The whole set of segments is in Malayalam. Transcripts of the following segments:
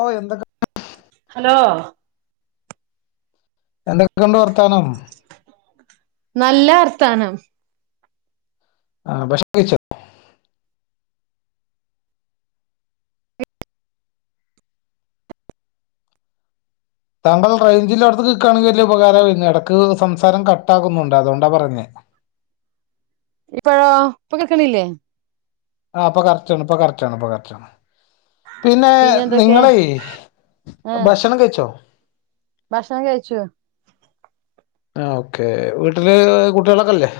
ഓ എന്തൊക്ക ഹലോ എന്തൊക്കെ ഉണ്ട് വർത്താനം നല്ല വർ താനം ആഹ ഭക്ഷ ണംകഴിച്ചോ താങ്കൾ റേഞ്ചിൽ അടുത്ത് കക്കുകയാണെങ്കിൽ വലിയ ഉപകാരമായി വരുന്നു ഇടക്ക് സംസാരം കട്ട്കുന്നുണ്ട് അതുകൊണ്ടാ പറഞ്ഞത് [inaudible] ഇപ്പഴേ ഇപ്പൊ കേക്കണ് ഇല്ലേ ആഹ് ഇപ്പ കരക്ടാണ് ഇപ്പൊ കറക്ടാ ണ് ഇപ്പൊ കറക്ടാണ് പിന്നെ നിങ്ങളൈ ആഹ് ഭക്ഷണം കഴിച്ചോ ഭക്ഷണം കഴിച്ചോ ആ ഓക്കെ വീട്ടില് കുട്ടികളൊക്കെല്ലേ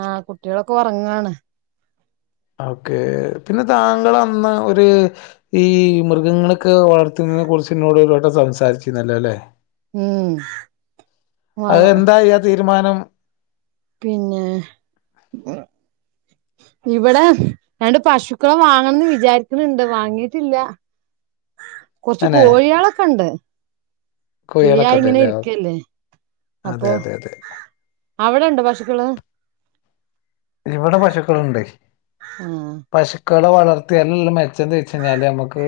ആഹ് കുട്ടികളൊക്കെ ഒറങ്ങാണ് ഓക്കേ പിന്നെ താങ്കൾ അന്ന് ഒരു ഈ മൃഗങ്ങളൊക്കെ വളർത്തി തിനെ കുറിച്ച് ഇന്നോട് ഒരുവട്ടം സംസാരിച്ചിരുന്നല്ലോ അല്ലേ ഉം അത് വള എന്തായി ആ തീരുമാനം പിന്നെ ഇവിടെ രണ്ട് പശുക്കളെ വാങ്ങണംന്ന് വിചാരിക്ക്ണുണ്ട് വാങ്ങിട്ടില്ല കൊറച്ച് അനെ കോഴികളൊക്കെ ഉണ്ട് ഫ്രീ കോഴികളൊക്കെ ആയി ഉണ്ട് ഇങ്ങനെ അല്ലേ ഇരിക്കല്ലേ അതെ അപ്പൊ അതെ അതെ അവിടെ ഉണ്ടോ പശുക്കള് ഇവിടെ പശുക്കളുണ്ടേ ആഹ് പശു ക്കളെ വളർത്തിയല്ലല്ലെ മെച്ചം എന്ത് വെച്ച് കഴിഞ്ഞാല് നമുക്ക്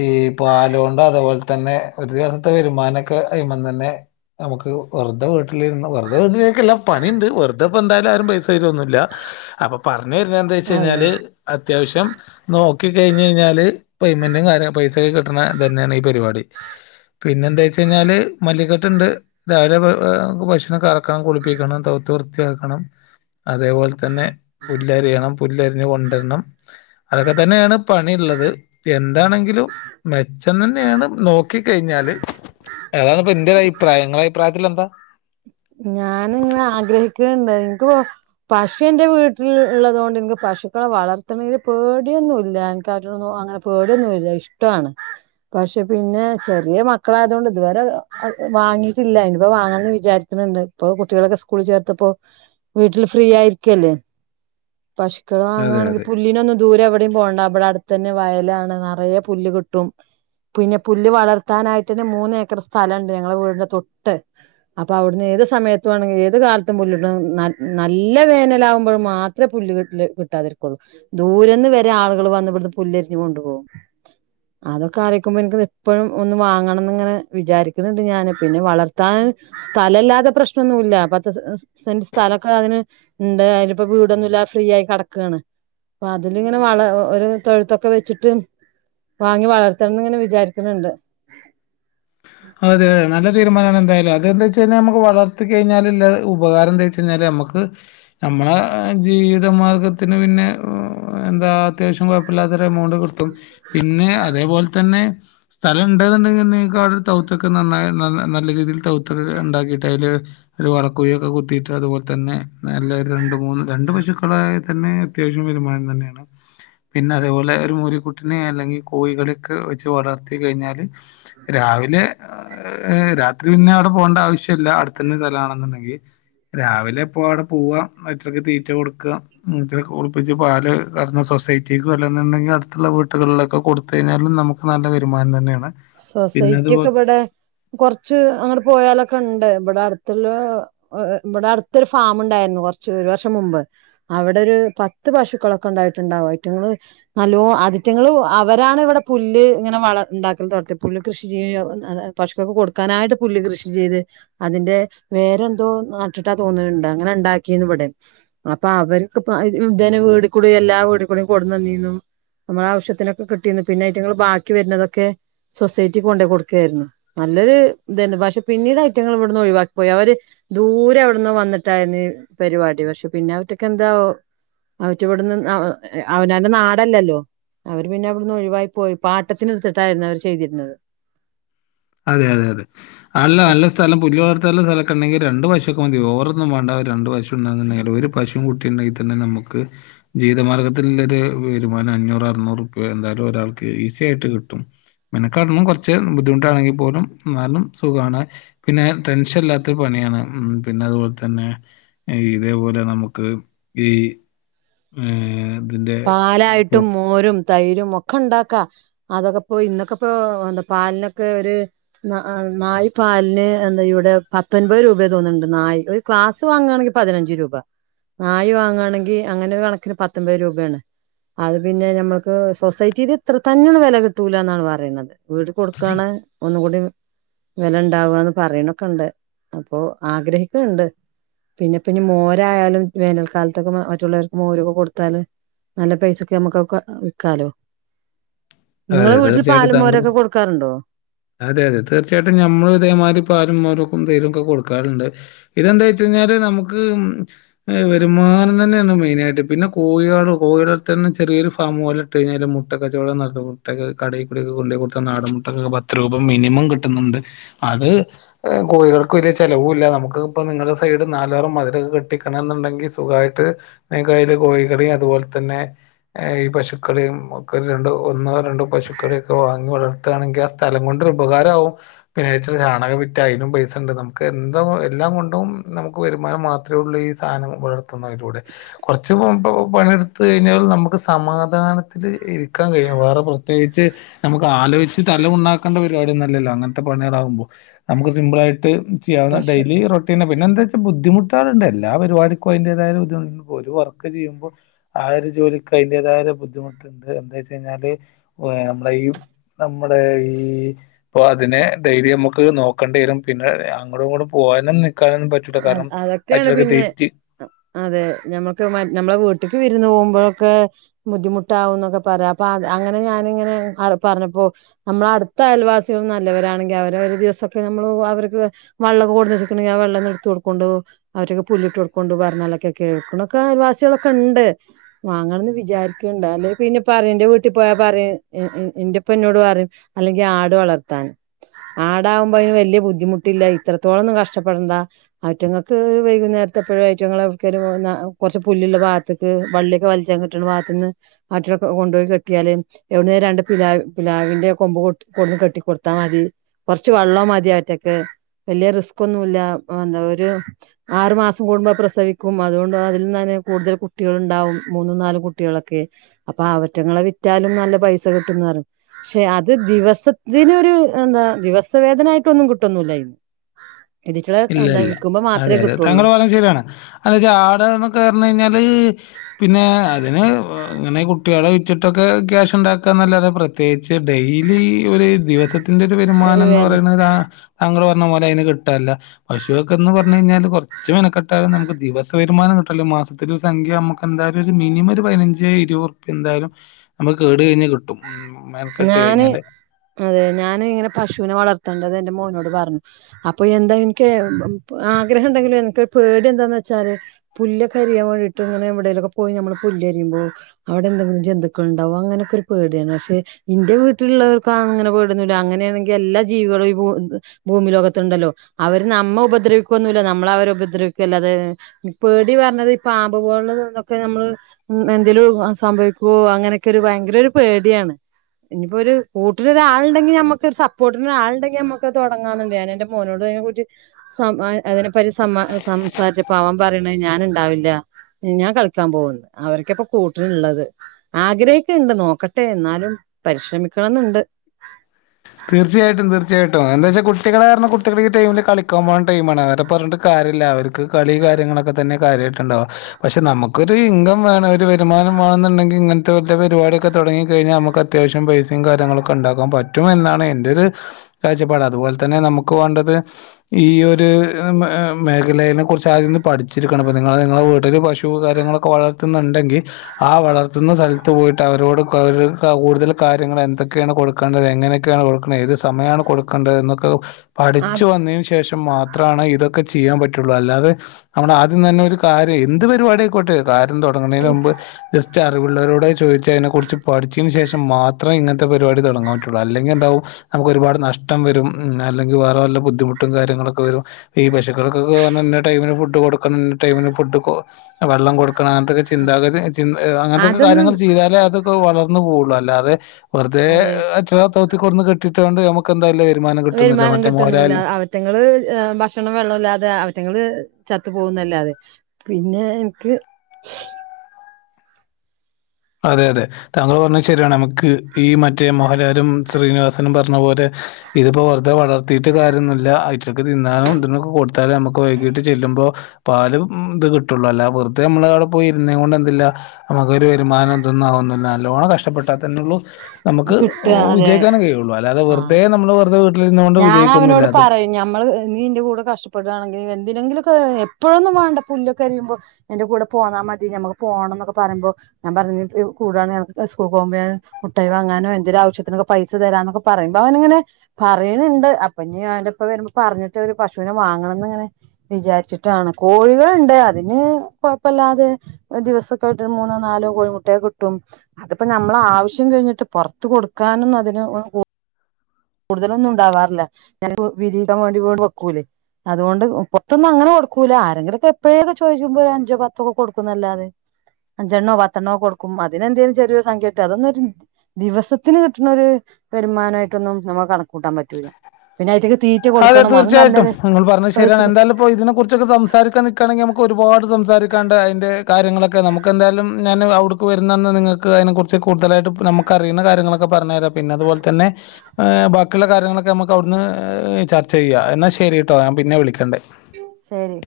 ഈ പാല് കൊണ്ട് അതേപോലെ തന്നെ ഒരു ദിവസത്തെ വരുമാനൊക്കെ അയ്മന്നന്നെ നമുക്ക് വെറുതെ വീട്ടിൽ ഇരുന്ന് വെറുത വീട്ടിലിരിക്കുവല്ലാ പണിയുണ്ട് വെറുതെപ്പോ എന്തായാലും ആരും പൈസ തരൂന്നില്ലാ അപ്പം പറഞ്ഞ് ഞ്ഞ്വെവരുന്ന എന്താ വെച്ച് അതെ കഴിഞ്ഞാല് അത്യാവശ്യം നോക്കി കഴിഞ്ഞയിഞ്ഞാല് പേയ്മെന്റും കാര്യം പൈസയൊക്കെ കിട്ടണ ഇതന്നെയാണ് ഈ പരുപാടി പിന്നെ എന്ത് വെച്ച് കഴിഞ്ഞാല് മല്ലിക്കെട്ടുണ്ട് രാവിലെ ഭക്ഷണം കറ ക്കാൻ കുളിപ്പിക്കണം തൊയ്ത്ത് വൃത്തിയാക്കണം അതേപോലെ തന്നെ പുല്ലരിയണം പുല്ലരിഞ്ഞ് കൊണ്ടുവര്ണം അതൊക്കെ തന്നെയാണ് പണി ഉള്ളത് ത് എന്താണെങ്കിലും മെച്ചം തന്നെയാണ് നോക്കിക്കഴിഞ്ഞാല് അതാണ് ഇപ്പ. എന്റെ ഒരു അഭിപ്രായം നിങ്ങളെ അഭിപ്രായത്തിൽ എന്താ ഞാൻ ഇങ്ങനെ ആഗ്രഹിക്ക്ണ്ണ്ട് എനിക്ക് പശു എന്റെ വീട്ടിൽ ഉള്ളത് കൊണ്ട് എനിക്ക് പ പശുക്കളെ വളർത്തുന്നതില പേടിയൊന്നുംല്ല എനക്ക് [unintelligible] അങ്ങനെ പേടിയൊന്നുംല്ല ഇഷ്ടവാണ് പക്ഷെ പിന്നെ ചെറിയ മക്കളായതോണ്ട് ഇതുവരെ വാങ്ങിട്ടില്ല ഇനിപ്പം വാങ്ങണംന്ന് വിചാരി ക്ക്ണുണ്ട് ഇപ്പൊ കുട്ടികളൊക്കെ സ്കൂള ചേർത്തപ്പോ വീട്ടിൽ ഫ്രീ ആയിരിക്കുവല്ലേ പശുക്കള് അതെ വാങ്ങാണെങ്കി അതെ പുല്ലിനൊന്നും ദൂരെ എവിടെയും പോണ്ട ഇവിടെ അടുത്ത തന്നെ വയലാണ് നെറയെ പുല്ല് കിട്ടും പിന്നെ പുല്ല് വളർത്താനായിട്ടന്നെ മൂന്നേക്കർ സ്ഥലം ഉണ്ട് ഞങ്ങളെ വീടിന്റെ തൊട്ട് അപ്പോ അവിടുന്ന് ഏത് സമയത്തു വെണോങ്കിലും ഏത് കാലത്തും പുല്ല് കിട്ടും നൽ നല്ല വേനല് ആവുമ്പഴ്മാത്രേ പുല്ല് കിട്ട് ല്ല് കിട്ടാതിരിക്കുള്ളൂ ദൂരെന്ന് വരെ ആളുകൾ വന്ന് ഇവിട്ന്ന് പുല്ലരിഞ്ഞ് കൊണ്ടുപോവും അതൊക്കെ അറിയിക്കുമ്പോ എനിക്കിത് എപ്പോഴും ഒന്ന് വാങ്ങണംന്ന് ഇങ്ങനെ വിചാരിക്ക്ണുണ്ട് ഞാന് പിന്നെ വളർത്താൻ സ്ഥലം ഇല്ലാതെ പ്രശ്നൊന്നു ഇല്ല പത്ത് സെ സൻ്റ് സ്ഥലൊക്കെ അതിന് ഇണ്ട് അയിലിപ്പം വീടൊന്നുല്ല ഫ്രീ ആയി കെടക്കുകാണ് അപ്പം അതിലിങ്ങനെ വളം ഒരു തൊഴുത്തൊക്കെ വെച്ചിട്ട് വാങ്ങി വളർത്തണംന്ന് ഇങ്ങനെ വിചാരിക്ക്ണുണ്ട് അതേ നല്ല തീരുമാനാണ് എന്തായാലും അതെന്താ വെച്ച് കഴിഞ്ഞാ നമ്മുക്ക് വളർത്തി കഴിഞ്ഞാലില്ല ഉപകാരം എന്താ വെച്ച കഴിഞ്ഞാല് നമ്മക്ക് നമ്മളെ ജീവിതമാർഗ്ഗത്തിന് പിന്നെ എന്താ അത്യാവശ്യം കൊഴപ്പില്ലാതെ എമൗണ്ട് കിട്ടും പിന്നെ അതേപോൽ തന്നെ സ്ഥലം ഉണ്ടതുണ്ടെങ്കി നിങ്ങ്ക്ക് അവിടെ തൗത്തൊക്കെ നന്നായി നല്ല നല്ല രീതിയിൽ തൗത്തൊക്കെ ഉണ്ടാക്കിയിട്ട് അയില് ഒരു വളക്കുഴിയൊക്കെ കുത്തിയിട്ട് അതുപോൽ തന്നെ നല്ലൊരു രണ്ട് മൂന്ന് രണ്ട് പശുക്കളായി തന്നെ അത്യാവശ്യം വരുമാനം തന്നെയാണ് പിന്നെ അതേപോലെ ഒരു മൂരീക്കുട്ടിനെ അല്ലെങ്കി കോഴികളെക്കെ വെച്ച് വളർത്തി കഴിഞ്ഞാല് രാവി ലെ രാത്രി പിന്നെ അവിടെ പോവണ്ട ആവശ്യില്ല അടുത്തന്നെ സ്ഥലാണെന്നുണ്ടെങ്കി രാവിലെ എപ്പളും അവിടെ പോവ്വാ അവറ്റൾക്ക് തീറ്റ കൊടുക്കുക ഉം [unintelligible] കുളിപ്പിച്ച് പാല് കറന്ന് സൊസൈ ഐറ്റിക്ക് വല്ലെന്നുണ്ടെങ്കി അടുത്തുള്ള വീട്ടുകളിലൊക്കെ കൊടുത്ത് കഴിഞ്ഞാലും നമുക്ക് നല്ല വരുമാനം തന്നെയാണ് സൊസൈറ്റി പിന്നതുപോ ഒക്കെ ഇവിടെ കൊറച്ച് അങ്ങട്ട് പോയാലൊക്കെ ഉണ്ട് ഇവിടെ അടുത്തുള്ള ഇവിടെ അടുത്തൊരു ഫാമ ഉണ്ടായിരുന്നു കുറച്ച് ഒരു വർഷം മുമ്പ് അവിടെ ഒരു പത്ത് പശുക്കളൊക്കെ ഉണ്ടായിട്ടുണ്ടാവും അയറ്റങ്ങള് നല്ലോ അതിറ്റങ്ങള് അവരാണ് ഇവിടെ പുല്ല് ഇങ്ങന വള ണ്ടാ ക്കൽ തൊടത്തിയെ. പുല്ല് കൃഷി ചെയ്യ [unintelligible] പശുക്കൊക്കെ കൊടുക്കാനായിട്ട് പുല്ല് കൃഷി ചെയ്ത് അതിന്റെ വേ രെ സിന്തോ നാട്ടിട്ടാ തോന്നണ് ണ്ട് അങ്ങനെ ഉണ്ടാക്കിന്ന് വിടെ അപ്പ അവർക്ക് പ്പം ഇതനെ വേ ടി എല്ലാ വീട്കൂടി കൊട്ന്നന്നീന്നു. നമ്മള ആവശ്യത്തിനൊക്കെ കിട്ടീന്നു. പിന്നെ അയ്റ്റങ്ങള് ബാക്കി വരുന്നതൊക്കെ സൊസൈറ്റി കൊണ്ടയ് കൊടുക്കുവായിരുന്നു. നല്ലൊരു ഇതന്നെ. പക്ഷെ പിന്നീട് ഐറ്റങ്ങൾ ഇവിടുന്ന് ഒഴിവാക്കിപ്പോയി അവര് ദൂരെ എവിട്ന്നോ വന്നിട്ടായിരുന്നു ഇ പരിപാടി. പക്ഷെ പിന്നെ അവറ്റൊക്കെ എന്താ അവറ്റ ഇവിടുന്ന് അവനാന്റെ നാടല്ലല്ലോ അവര് പിന്നെ അവിടുന്ന് ഒഴിവായി പോയി പാട്ടത്തിനെടുത്തിട്ടായിരുന്നു അവര് ചെയ്തിരുന്നത് അതെ അതെ അതെ അല്ല നല്ല സ്ഥലം പുല്ല് വളർത്താല്ല സ്ഥലക്കെ ഉണ്ടെങ്കിൽ രണ്ടു പശു ക്കെ മതി. ഓവറൊന്നും വേണ്ട രണ്ട് പശുണ്ടാന്ന് ഇണ്ടെങ്കില് ഒരു പശും കുട്ടിണ്ടെങ്കിൽ തന്നെ നമുക്ക് ജീവിതമാർഗ ത്തില്ല്ലൊര് വരുമാനം അഞ്ഞൂറ് അറുന്നൂറ്പ്യ എന്തായാലും ഒരാൾക്ക് ഈസി ആയിട്ട് കിട്ടും മെനക്കാടണം കുറച്ച് ബുദ്ധിമുട്ടാണെങ്കിലും പോലും നാലും സുഖമാണ് പിന്നെ ടെൻഷൻ ഇല്ലാത്തൊരു പണിയാണ് ഉ പിന്നെ അതുപോലെ തന്നെ ഹെ ഇതേപോലെ നമുക്ക് ഈ ഏ പാലായിട്ടും മോരും തൈരും ഒക്കെ ക്ക ഇണ്ടാക്ക അതൊക്കെപ്പോ ഇന്നൊക്കെ ഇപ്പോ എന്താ പാലിനൊക്കെ ഒരു നായി പാ പാലിലിന് എന്താ ഇവിടെ പത്തൊൻപത് രൂപ തോന്നുന്നുണ്ട് നായി ഒരു ഗ്ലാസ് വാങ്ങുയാണെങ്കിൽ പതിനഞ്ച് രൂപ നായി വാങ്ങുകയാണെങ്കിൽ അങ്ങനെ ഒരു കണക്കിന് പത്തൊമ്പത് രൂപ വേണ് അത് പിന്നെ നമ്മക്ക് സൊസൈറ്റിൽ ഇത്ര തന്നെ വില കിട്ടൂല എന്നാണ് പറയണത് വീട് കൊടുക്കാണ് ഒന്നുകൂടി വെല ഇണ്ടാവന്ന് പറയണൊക്കെണ്ട് അപ്പൊ ആഗ്രഹിക്കുണ്ട് പിന്നെ പിന്ന് മോരായാലും വേനൽക്കാലത്തൊക്കെ മറ്റുള്ളവർക്ക് മോരൊക്കെ കൊടുത്താല് നല്ല പൈസക്ക് നമ്മുക്കക്കെ വിക്കാലോ അതെ തീർച്ചയായിട്ടും താങ്കളും അതെ അതെ തീർച്ചയായിട്ടും ഞമ്മൾ ഇതേമാതിരി പാലും മോരും എന്തെലും ക്കെ കൊടുക്കാറുണ്ട് ഇതെന്താ വെച്ച കഴിഞ്ഞാല് നമുക്ക് വരുമാനം തന്നെയാണ് മെയിനായിട്ട് പിന്നെ കോഴികൾ കോഴിവളർത്തലിന് ചെറിയൊരു ഫാമ് പോലെ ഇട്ട് കഴിഞ്ഞാലും മുട്ട കച്ചവടം നടത്ത മുട്ടക്കെ കടികൂടിക്കെ കൊണ്ട കൊടുത്ത നാടൻമുട്ടക്ക് പത്ത് രൂപ മിനിമം കിട്ടുന്നുണ്ട് അത് ഹെ കോഴികൾക്ക് വലിയ ചിലവുമില്ല നമുക്കിപ്പം നിങ്ങളുടെ സൈഡ് നാലാറും മതില് കെട്ടിക്കണമെന്നുണ്ടെങ്കിൽ സുഖമായിട്ട് ക്കല് കോഴികളും അതുപോലെ തന്നെ ഈ പശുക്കളിയും ഒക്കെ രണ്ട് ഒന്ന് രണ്ട് പശുക്കളിയൊക്കെ വാങ്ങി വളർ ണെങ്കി ആ സ്ഥലം കൊണ്ടൊരു ഉപകാരമാവും പിന്നെച്ച ചാണകം വിറ്റ അയിനും പൈസ ഇണ്ട് നമുക്ക് എന്തോ എല്ല ല്ലാം കൊണ്ടുംനമുക്ക് വരുമാനം മാത്രമേ ഉള്ളൂ ഈ സാധനം വളർത്തുന്നതിലൂടെ കുറച്ച് മുൻപ് പണി ത്ത് കഴിഞ്ഞാൽ നമുക്ക് സമാധാനത്തിൽ ഇരിക്കാൻ കഴിയും വേറെ പ്ര പ്രത്യേകിച്ച് നമുക്ക് ആലോചിച്ച് തല പുണ്ണാക്കേണ്ട പരിപാടിയൊന്നല്ലല്ലോ അങ്ങനത്തെ പണികളാകുമ്പോൾ നമുക്ക് സിമ്പിൾ ആ ട്ട് ചെയ്യാവുന്ന പക്ഷെ ഡെയിലി റൊട്ടീന പിന്നെ എന്താ വെച്ചാ ബുദ്ധിമുട്ട് ത്തനണ്ട് എല്ലാരിപാടിക്കും അതിന്റതായ ബുദ്ധിമുട്ട് ഒരു വർക്ക് ചെയ്യുമ്പോ ആ ഒരു ജോലിക്ക് അതിന്റതായും ബുദ്ധിമുട്ടുണ്ട് എന്താ വെച്ച് കഴിഞ്ഞാല് ഒ ഹെ നമ്മള ഈ നമ്മുടെ ഈ ഇപ്പൊ അതിനെ ഡൈലി നമ്മുക്ക് നോക്കേണ്ടി വരും പിന്നെ അങ്ങോടും ഇങ്ങോട്ടും പോ പോയാലും നിക്കാനൊന്നും പറ്റ് അ അതൊക്കെയാണ് പിന്നെ അതെ നമ്മക്ക് നമ്മളെ വീട്ടക്ക് വി വിരുന്ന് പോകുമ്പോഴൊക്കെ ബുദ്ധിമുട്ടാവും എന്നൊക്കെ പറ അപ്പൊ അങ്ങനെ ഞാനിങ്ങനെ പറഞ്ഞപ്പോ നമ്മള അടുത്ത അയൽവാസികൾ നല്ലവരാണെങ്കിൽ അവര് ഒരു ദിവസൊക്കെ നമ്മള് അവർക്ക് വള്ളൊക്കെ കൊടുത്തച്ചക്കണെ വെള്ളന്നു എടുത്ത് കൊടു ക്കുണ്ടു അവരൊക്കെ പുല്ലിട്ട് കൊടുക്കുണ്ട് പറഞ്ഞാലൊക്കെ കേൾക്കണൊക്കെ അയൽവാസികളൊക്കെ ഇണ്ട് വാങ്ങ വിചാരിക്കണ്ടാ അല്ലെങ്കിൽ പിന്നെ എന്റെ വീട്ടിൽ പോയാ പറയും എൻ്റുപ്പ എന്നോട് പറയും അല്ലെങ്കി അ ആട് വളർത്താൻ ആടാകുമ്പോ അയിന് വല്യ ബുദ്ധിമുട്ടില്ല ഇത്രത്തോളന്നും കഷ്ടപ്പെടണ്ട അറ്റ്ങ്ങൾക്ക് വൈകുന്നേരത്തെപ്പഴോ അറ്റ്ങ്ങളെ കേറി മൂടുന്ന കൊറച്ച് പുല്ലുള്ള ഭാത്തേക്ക് വള്ളിയൊക്കെ വലിച്ച ന്നിട്ടൊരു ഭാഗത്തന്ന് അയ്റ്റളെ കൊണ്ടോയി കെട്ടിയാല് എവിടന്നെ രണ്ട് പിലാ പിലാവിൻ്റെ കൊമ്പ് കൊണ്ട് കൊണ്ട് കെട്ടിക്കൊടുത്താ മതി കൊറച്ച് വെള്ളോം മതി അവറ്റക്ക് വെല്ല്യ റിസ്കൊന്നുല്ല രും ആറു മാസം കൂടുമ്പോ പ്രസവിക്കും അതുകൊണ്ട് അതിന്നന്നെ കൂടുതൽ കുട്ടികള്ണ്ടാവും മൂന്നും നാലും കുട്ടികളക്കെ. അപ്പ അവറ്റങ്ങളെ വിറ്റാലും നല്ല പൈസ കിട്ടുന്നറഞ്ഞ് ക്ഷെ അത് ദിവസത്തിനൊരു എന്താ ദിവസ വേതനായിട്ടൊന്നും കിട്ടൊന്നൂല്ല അയിന്ന്. ഇല്ല ഇല്ല. [unintelligible] അതെ അതെ കിട്ടുള്ളൂ താങ്കൾ പറഞ്ഞ ശരിയാണ് അതന്നച്ചാ ആട് എന്നൊക്കെ പറഞ്ഞ് കഴിഞ്ഞാല് പിന്നെ അതിന് ഇങ്ങനെ കുട്ടികളെ വിറ്റിട്ടൊക്കെ ക്യാഷ്ണ്ടാക്ക എന്നല്ലാതെ പ്രത്യേകിച്ച് ഡെയിലി ഒ ര് ദിവസത്തിന്റെ ഒരു വരുമാനംന്ന് പറയണതാ താങ്കൾ പറഞ്ഞ പോലെ അതിന് കിട്ടാല്ല. പശുവൊക്ക എന്ന് പറഞ്ഞ് കഴിഞ്ഞാല് കൊറച്ച് മെനക്കെട്ടാൽ നമുക്ക് ദിവസ വരുമാനം കിട്ടല്ലോ മാസത്തിലൊരു സംഖ്യ നമക്കെന്താ എന്തായാലും ഒരു മിനിമം ഒരു പതിനഞ്ച് ഇരുപതുർപ്യ എന്തായാലും നമക്ക് കേടു കഴിഞ്ഞാൽ കിട്ടും. ഉം മെനക്കെട്ട് ഞാന് കഴിഞ്ഞാല്. അതെ ഞാന് ഇങ്ങനെ പശുവിനെ വളർത്തേണ്ടത് എന്റെ മോനോട് പറഞ്ഞു. അപ്പൊ എന്താ എനിക്ക് ആഗ്രഹം ഉണ്ടെങ്കിലു എനിക്കൊരു പേടി എന്താന്ന് വെച്ചാല് പുല്ല് ക്കരിയാൻ വേണ്ടിട്ടങ്ങനെവിടേലൊക്കെ പോയി നമ്മള് പുല്ലരിയുമ്പോ അവിടെന്തെങ്കിലും ജന്തുക്കൾണ്ടവോ അങ്ങനൊക്കൊരു പേ ടിയാണ് പഷേ ഇന്റെ വീട്ടിലുള്ളവർക്കും അങ്ങനെ പേടിയൊന്നില്ല അങ്ങനെയാണെങ്കിൽ എല്ലാ ജീവികളും ഈ ഭൂ ഭൂമി ലോകത്തുണ്ടല്ലോ. അവര് നമ്മ ഉപദ്രവിക്കുവൊന്നുല്ല നമ്മളവരെ ഉപദ്രവിക്കല്ലാതെ പേടി പറഞ്ഞത് ഈ പാമ്പ് പോൽ മ്മളതോക്കെ നമ്മള് എന്തേലും സംഭവിക്കുവോ അങ്ങനെക്കെരു ഭയങ്കര ഒരു പേടിയാണ്. ഇനിപ്പൊരു കൂട്ടിനൊരാളുണ്ടെങ്കി യമ്മക്ക് ഒരു സപ്പോർട്ടിനൊരാളുണ്ടെങ്കി നമ്മക്കത് തൊടങ്ങാന്ന്‌ണ്ട് ഞാനെന്റെ മോ നോട് അതിനെകുറിച് സം ആ അതിനെപ്പറ്റി സമാ സംസാരിച്ചപ്പോ അവൻ പറയണ ഞാന്ണ്ടാവില്ല ഞാൻ കളിക്കാൻ പോവ്ന്നു അവരക്കപ്പ കൂട്ടിന്ള്ളത് ആഗ്രഹക്കെണ്ട് നോക്കട്ടെ എന്നാലും പരിശ്രമിക്കണന്ന്‌ണ്ട്. തീർച്ചയായിട്ടും തീർച്ചയായിട്ടും എന്താച്ചാ കുട്ടികളാരണം കുട്ടികളിടൈമില് കളിക്കാൻ പോണ ടൈമാണ് അവരെ പറഞ്ഞിട്ട് കാ ര്യല്ല അവര്ക്ക് കളി കാര്യങ്ങളൊക്കെ തന്നെ കാര്യയിട്ട്ണ്ടാവാ പഷെ നമുക്കൊരു ഇൻകംവാണം ഒരു വരുമാനം മാണെന്നുണ്ടങ്കി ഇങ്ങനത്തെമറ്റേ പരിപാടിക്കെ തൊടങ്ങിക്കഴിഞ്ഞാൽമ്മക്ക് അത്യാവശ്യം പൈസേം കാര്യങ്ങളൊക്കെണ്ടാക്കാൻ പറ്റും. റ്റുമെന്നാണ് എന്റെ ഒരു കാഴ്ചപ്പാട് അതുപോലെ തന്നെ നമുക്ക് വാണ്ടത് ഈ ഒര് മേഖലെയ്നെ കുറിച്ച് ആദ്യോന്ന് പഠിച്ചിരിക്കണം ഇപ്പ നിങ്ങളാ നിങ്ങടെ വീട്ടില് പശു കാര്യങ്ങളൊക്കെ വളർത്തുന്നുണ്ടെങ്കി ആ വളർത്തുന്ന സ്ഥലത്ത് പോയിട്ട് അവരോട് [unintelligible] കൂടുതൽ കാര്യങ്ങൾ എന്തൊക്കെയാണ് കൊടുക്കണ്ടത് എങ്ങനക്കെയാണ് കൊടുക്കണെ ഏത് സമയാണ് കൊടുക്കണ്ടതന്നൊക്കെ പഠിച്ചു വന്നേന് ശേഷം മാത്രാണ് ഇതൊക്കെ ചെയ്യാൻ പറ്റുള്ളൂ അല്ലാതെ നമ്മടെ ആദ്യം തന്നെ ഒരു കാര്യം എന്ത് പരിപാടി ക്കോട്ടെ കാര്യം തൊടങ്ങുന്നേനുമ്പ് ജസ്റ്റ് അറിവുള്ളോരോടെ ചോയി ച്ചേനെക്കുറിച്ച് പഠിചീനു ശേഷം മാത്രം ഇങ്ങൻത്തെ പരിവാടി തൊടങ്ങാ ങ്ങിയന്താവും നമുക്ക് ഒരുപാട് നഷ്ടം വരും ഉം അല്ലെങ്കി വേറ വല്ല ബുദ്ധിമുട്ടും കാര്യങ്ങളൊക്കെ വരും ഈ പശക്ക ക്കകൊക്കെ ഇന്ന ടൈമിന് ഫുഡ്‌ കൊടുക്കാന്ന്‌ ഇന്ന ടൈമിന് ഫുഡ്‌കൊ വെള്ളം കൊടു ക്കണം അങ്ങൻത്തൊക്കെ ചിന്താഗതി ചിൻ ഏ അങ്ങനത്തൊക്കെ അതൊന്നും കാര്യങ്ങൾ ചെയ്താലേ അതക്കെ വളർന്നു പോവുള്ളു അല്ലാതെ വെറുതേ അതെ അ തോഴ് ത്ത്കൊട്ന്ന്‌ കെട്ടിട്ടണ്ട് നമക്ക് എന്തലത് വെരുമാനം കിട്ടുവൊന്നുല്ല അവറ്റങ്ങള് ഭക്ഷണം വെള്ളല്ലാതെ അവറ്റങ്ങള് ചത്തു പോകുന്നല്ലാതെ പിന്നെ എനിക്ക് അതെ അതെ താങ്കൾ പറഞ്ഞത് ശരിയാണ് നമുക്ക് ഈ മറ്റേ മോഹൻലാലും ശ്രീനിവാസനും പറഞ്ഞ പോലെ ഇതിപ്പോ വെറുതെ വളർത്തിട്ട് കാര്യോന്നുല്ല അയ്റ്റ്ക്ക്‌ തിന്നാനും ഇതിങ്ങക്ക് കൊടുത്താലേ നമ്മുക്ക് വൈകീട്ട് ചെല്ലു പാലും ഇത് കിട്ടുള്ളൂ അല്ല വെറുതെ നമ്മളവിടെ പോയി ഇരുന്നേ കൊണ്ട് എന്തില്ല നമുക്കൊരു വരുമാനം തന്നാവോന്നില്ല നല്ലോണം കഷ്ടപ്പെട്ട തന്നെള്ളു നമുക്ക് ഓ കിട്ടുക അതെ വിജയിക്കാനഴിയുള്ളൂ അല്ലാതെ ആഹ് വെറുതെ നമ്മള് വെറുതെ വീട്ടിലിരുന്ന കൊണ്ട് ഞാൻ വിജയിക്കൊന്നുല്ല. അവനോട് പറയും ഞമ്മള് നീ ന്റെ കൂടെ കഷ്ടപ്പെടുവാണെങ്കിൽ ഇതിനെങ്കിലൊക്ക എപ്പോഴൊന്നും വേണ്ട പുല്ലൊക്കെ അരിയുമ്പോ എന്റെ കൂടെ പോന്നാ മതി ഞമ്മക്ക് പോണന്നൊക്കെ പറമ്പം ഞാൻ പറഞ്ഞിട്ട് കൂടാണ് ഞക്ക് സ്കൂൾ പോമ്പേ മുട്ടായി വാങ്ങാനോ എന്തെര് ആവശ്യത്തിനൊക്കെ പൈസ തരാന്നൊക്കെ പറയുമ്പ അവനിങ്ങനെ പറയണുണ്ട് അപ്പ ഇനി അവന്റെ ഇപ്പൊ വരുമ്പോ പറഞ്ഞിട്ട് ഒരു പശുനെ വാങ്ങണംന്ന്ങ്ങനെ വിചാരിച്ചിട്ടാണ്. കോഴികളുണ്ട് അതിന് കൊഴപ്പല്ലാതെ ദിവസക്കായിട്ട് ഒരു മൂന്നോ നാലോ കോഴിമുട്ടയൊക്കെ കിട്ടും അതിപ്പോ നമ്മള ആവശ്യം കഴിഞ്ഞിട്ട് പൊറത്ത് കൊടുക്കാനൊന്നും അതിന് കൂടുതലൊന്നും ഉണ്ടവാറില്ല. ഞാൻ വിരിയിക്കാൻ വേണ്ടിങ്ങാണ്ട് വെക്കൂലേ അതുകൊണ്ട് പൊറത്തൊന്നും അങ്ങനെ കൊടുക്കൂല ആരെങ്കിലൊക്കെ എപ്പഴേലൊക്കെ ചോയ്ച്ചുമ്പൊ ഒരു അഞ്ചോ പത്തൊക്കെ കൊടുക്കുന്നല്ലാതെ. അഞ്ചെണ്ണോ പത്തെണ്ണോ കൊടുക്കും അതിനെ എന്തേലും ചെറിയൊരു സംഖ്യ കിട്ടും. അതൊന്നരു ദിവസത്തിന് കിട്ടണൊരു വരുമാനായിട്ടൊന്നും നമ്മക്ക് കണക്കൂട്ടാൻ പറ്റൂല്ല പിന്നെ അയ്റ്റക്ക് അതെ തീർച്ചയായിട്ടും നിങ്ങള് പറഞ്ഞത് ശരിയാണ് പൈസ എന്തായാലും ഇതിനെ കുറിച്ചൊക്കെ സംസാരിക്കാൻ നിക്കാണെങ്കി നമുക്ക് ഒരുപാട് സംസാ രിക്കേണ്ടായി ന്റെ കാര്യങ്ങളൊക്കെ നമുക്കെന്തായാലും ഞാൻ അവിടുക്ക് വരുന്നന്ന് നിങ്ങൾക്ക് അതിനെ കുറിച്ച് കൂടുതലായിട്ട് ഞമ്മക്കറീണ കാര്യ ങ്ങളൊക്കെ പറഞ്ഞര പിന്നെ അതുപോലെ തന്നെ ബാക്കിയുള്ള കാര്യങ്ങളൊക്കെ നമക്ക് അവിട്ന്ന് ചർച്ച ചെയ്യ എന്നാ ശരി ട്ടോ ഞാൻ പിന്നെ വിളിക്കണ്ട്. ശരി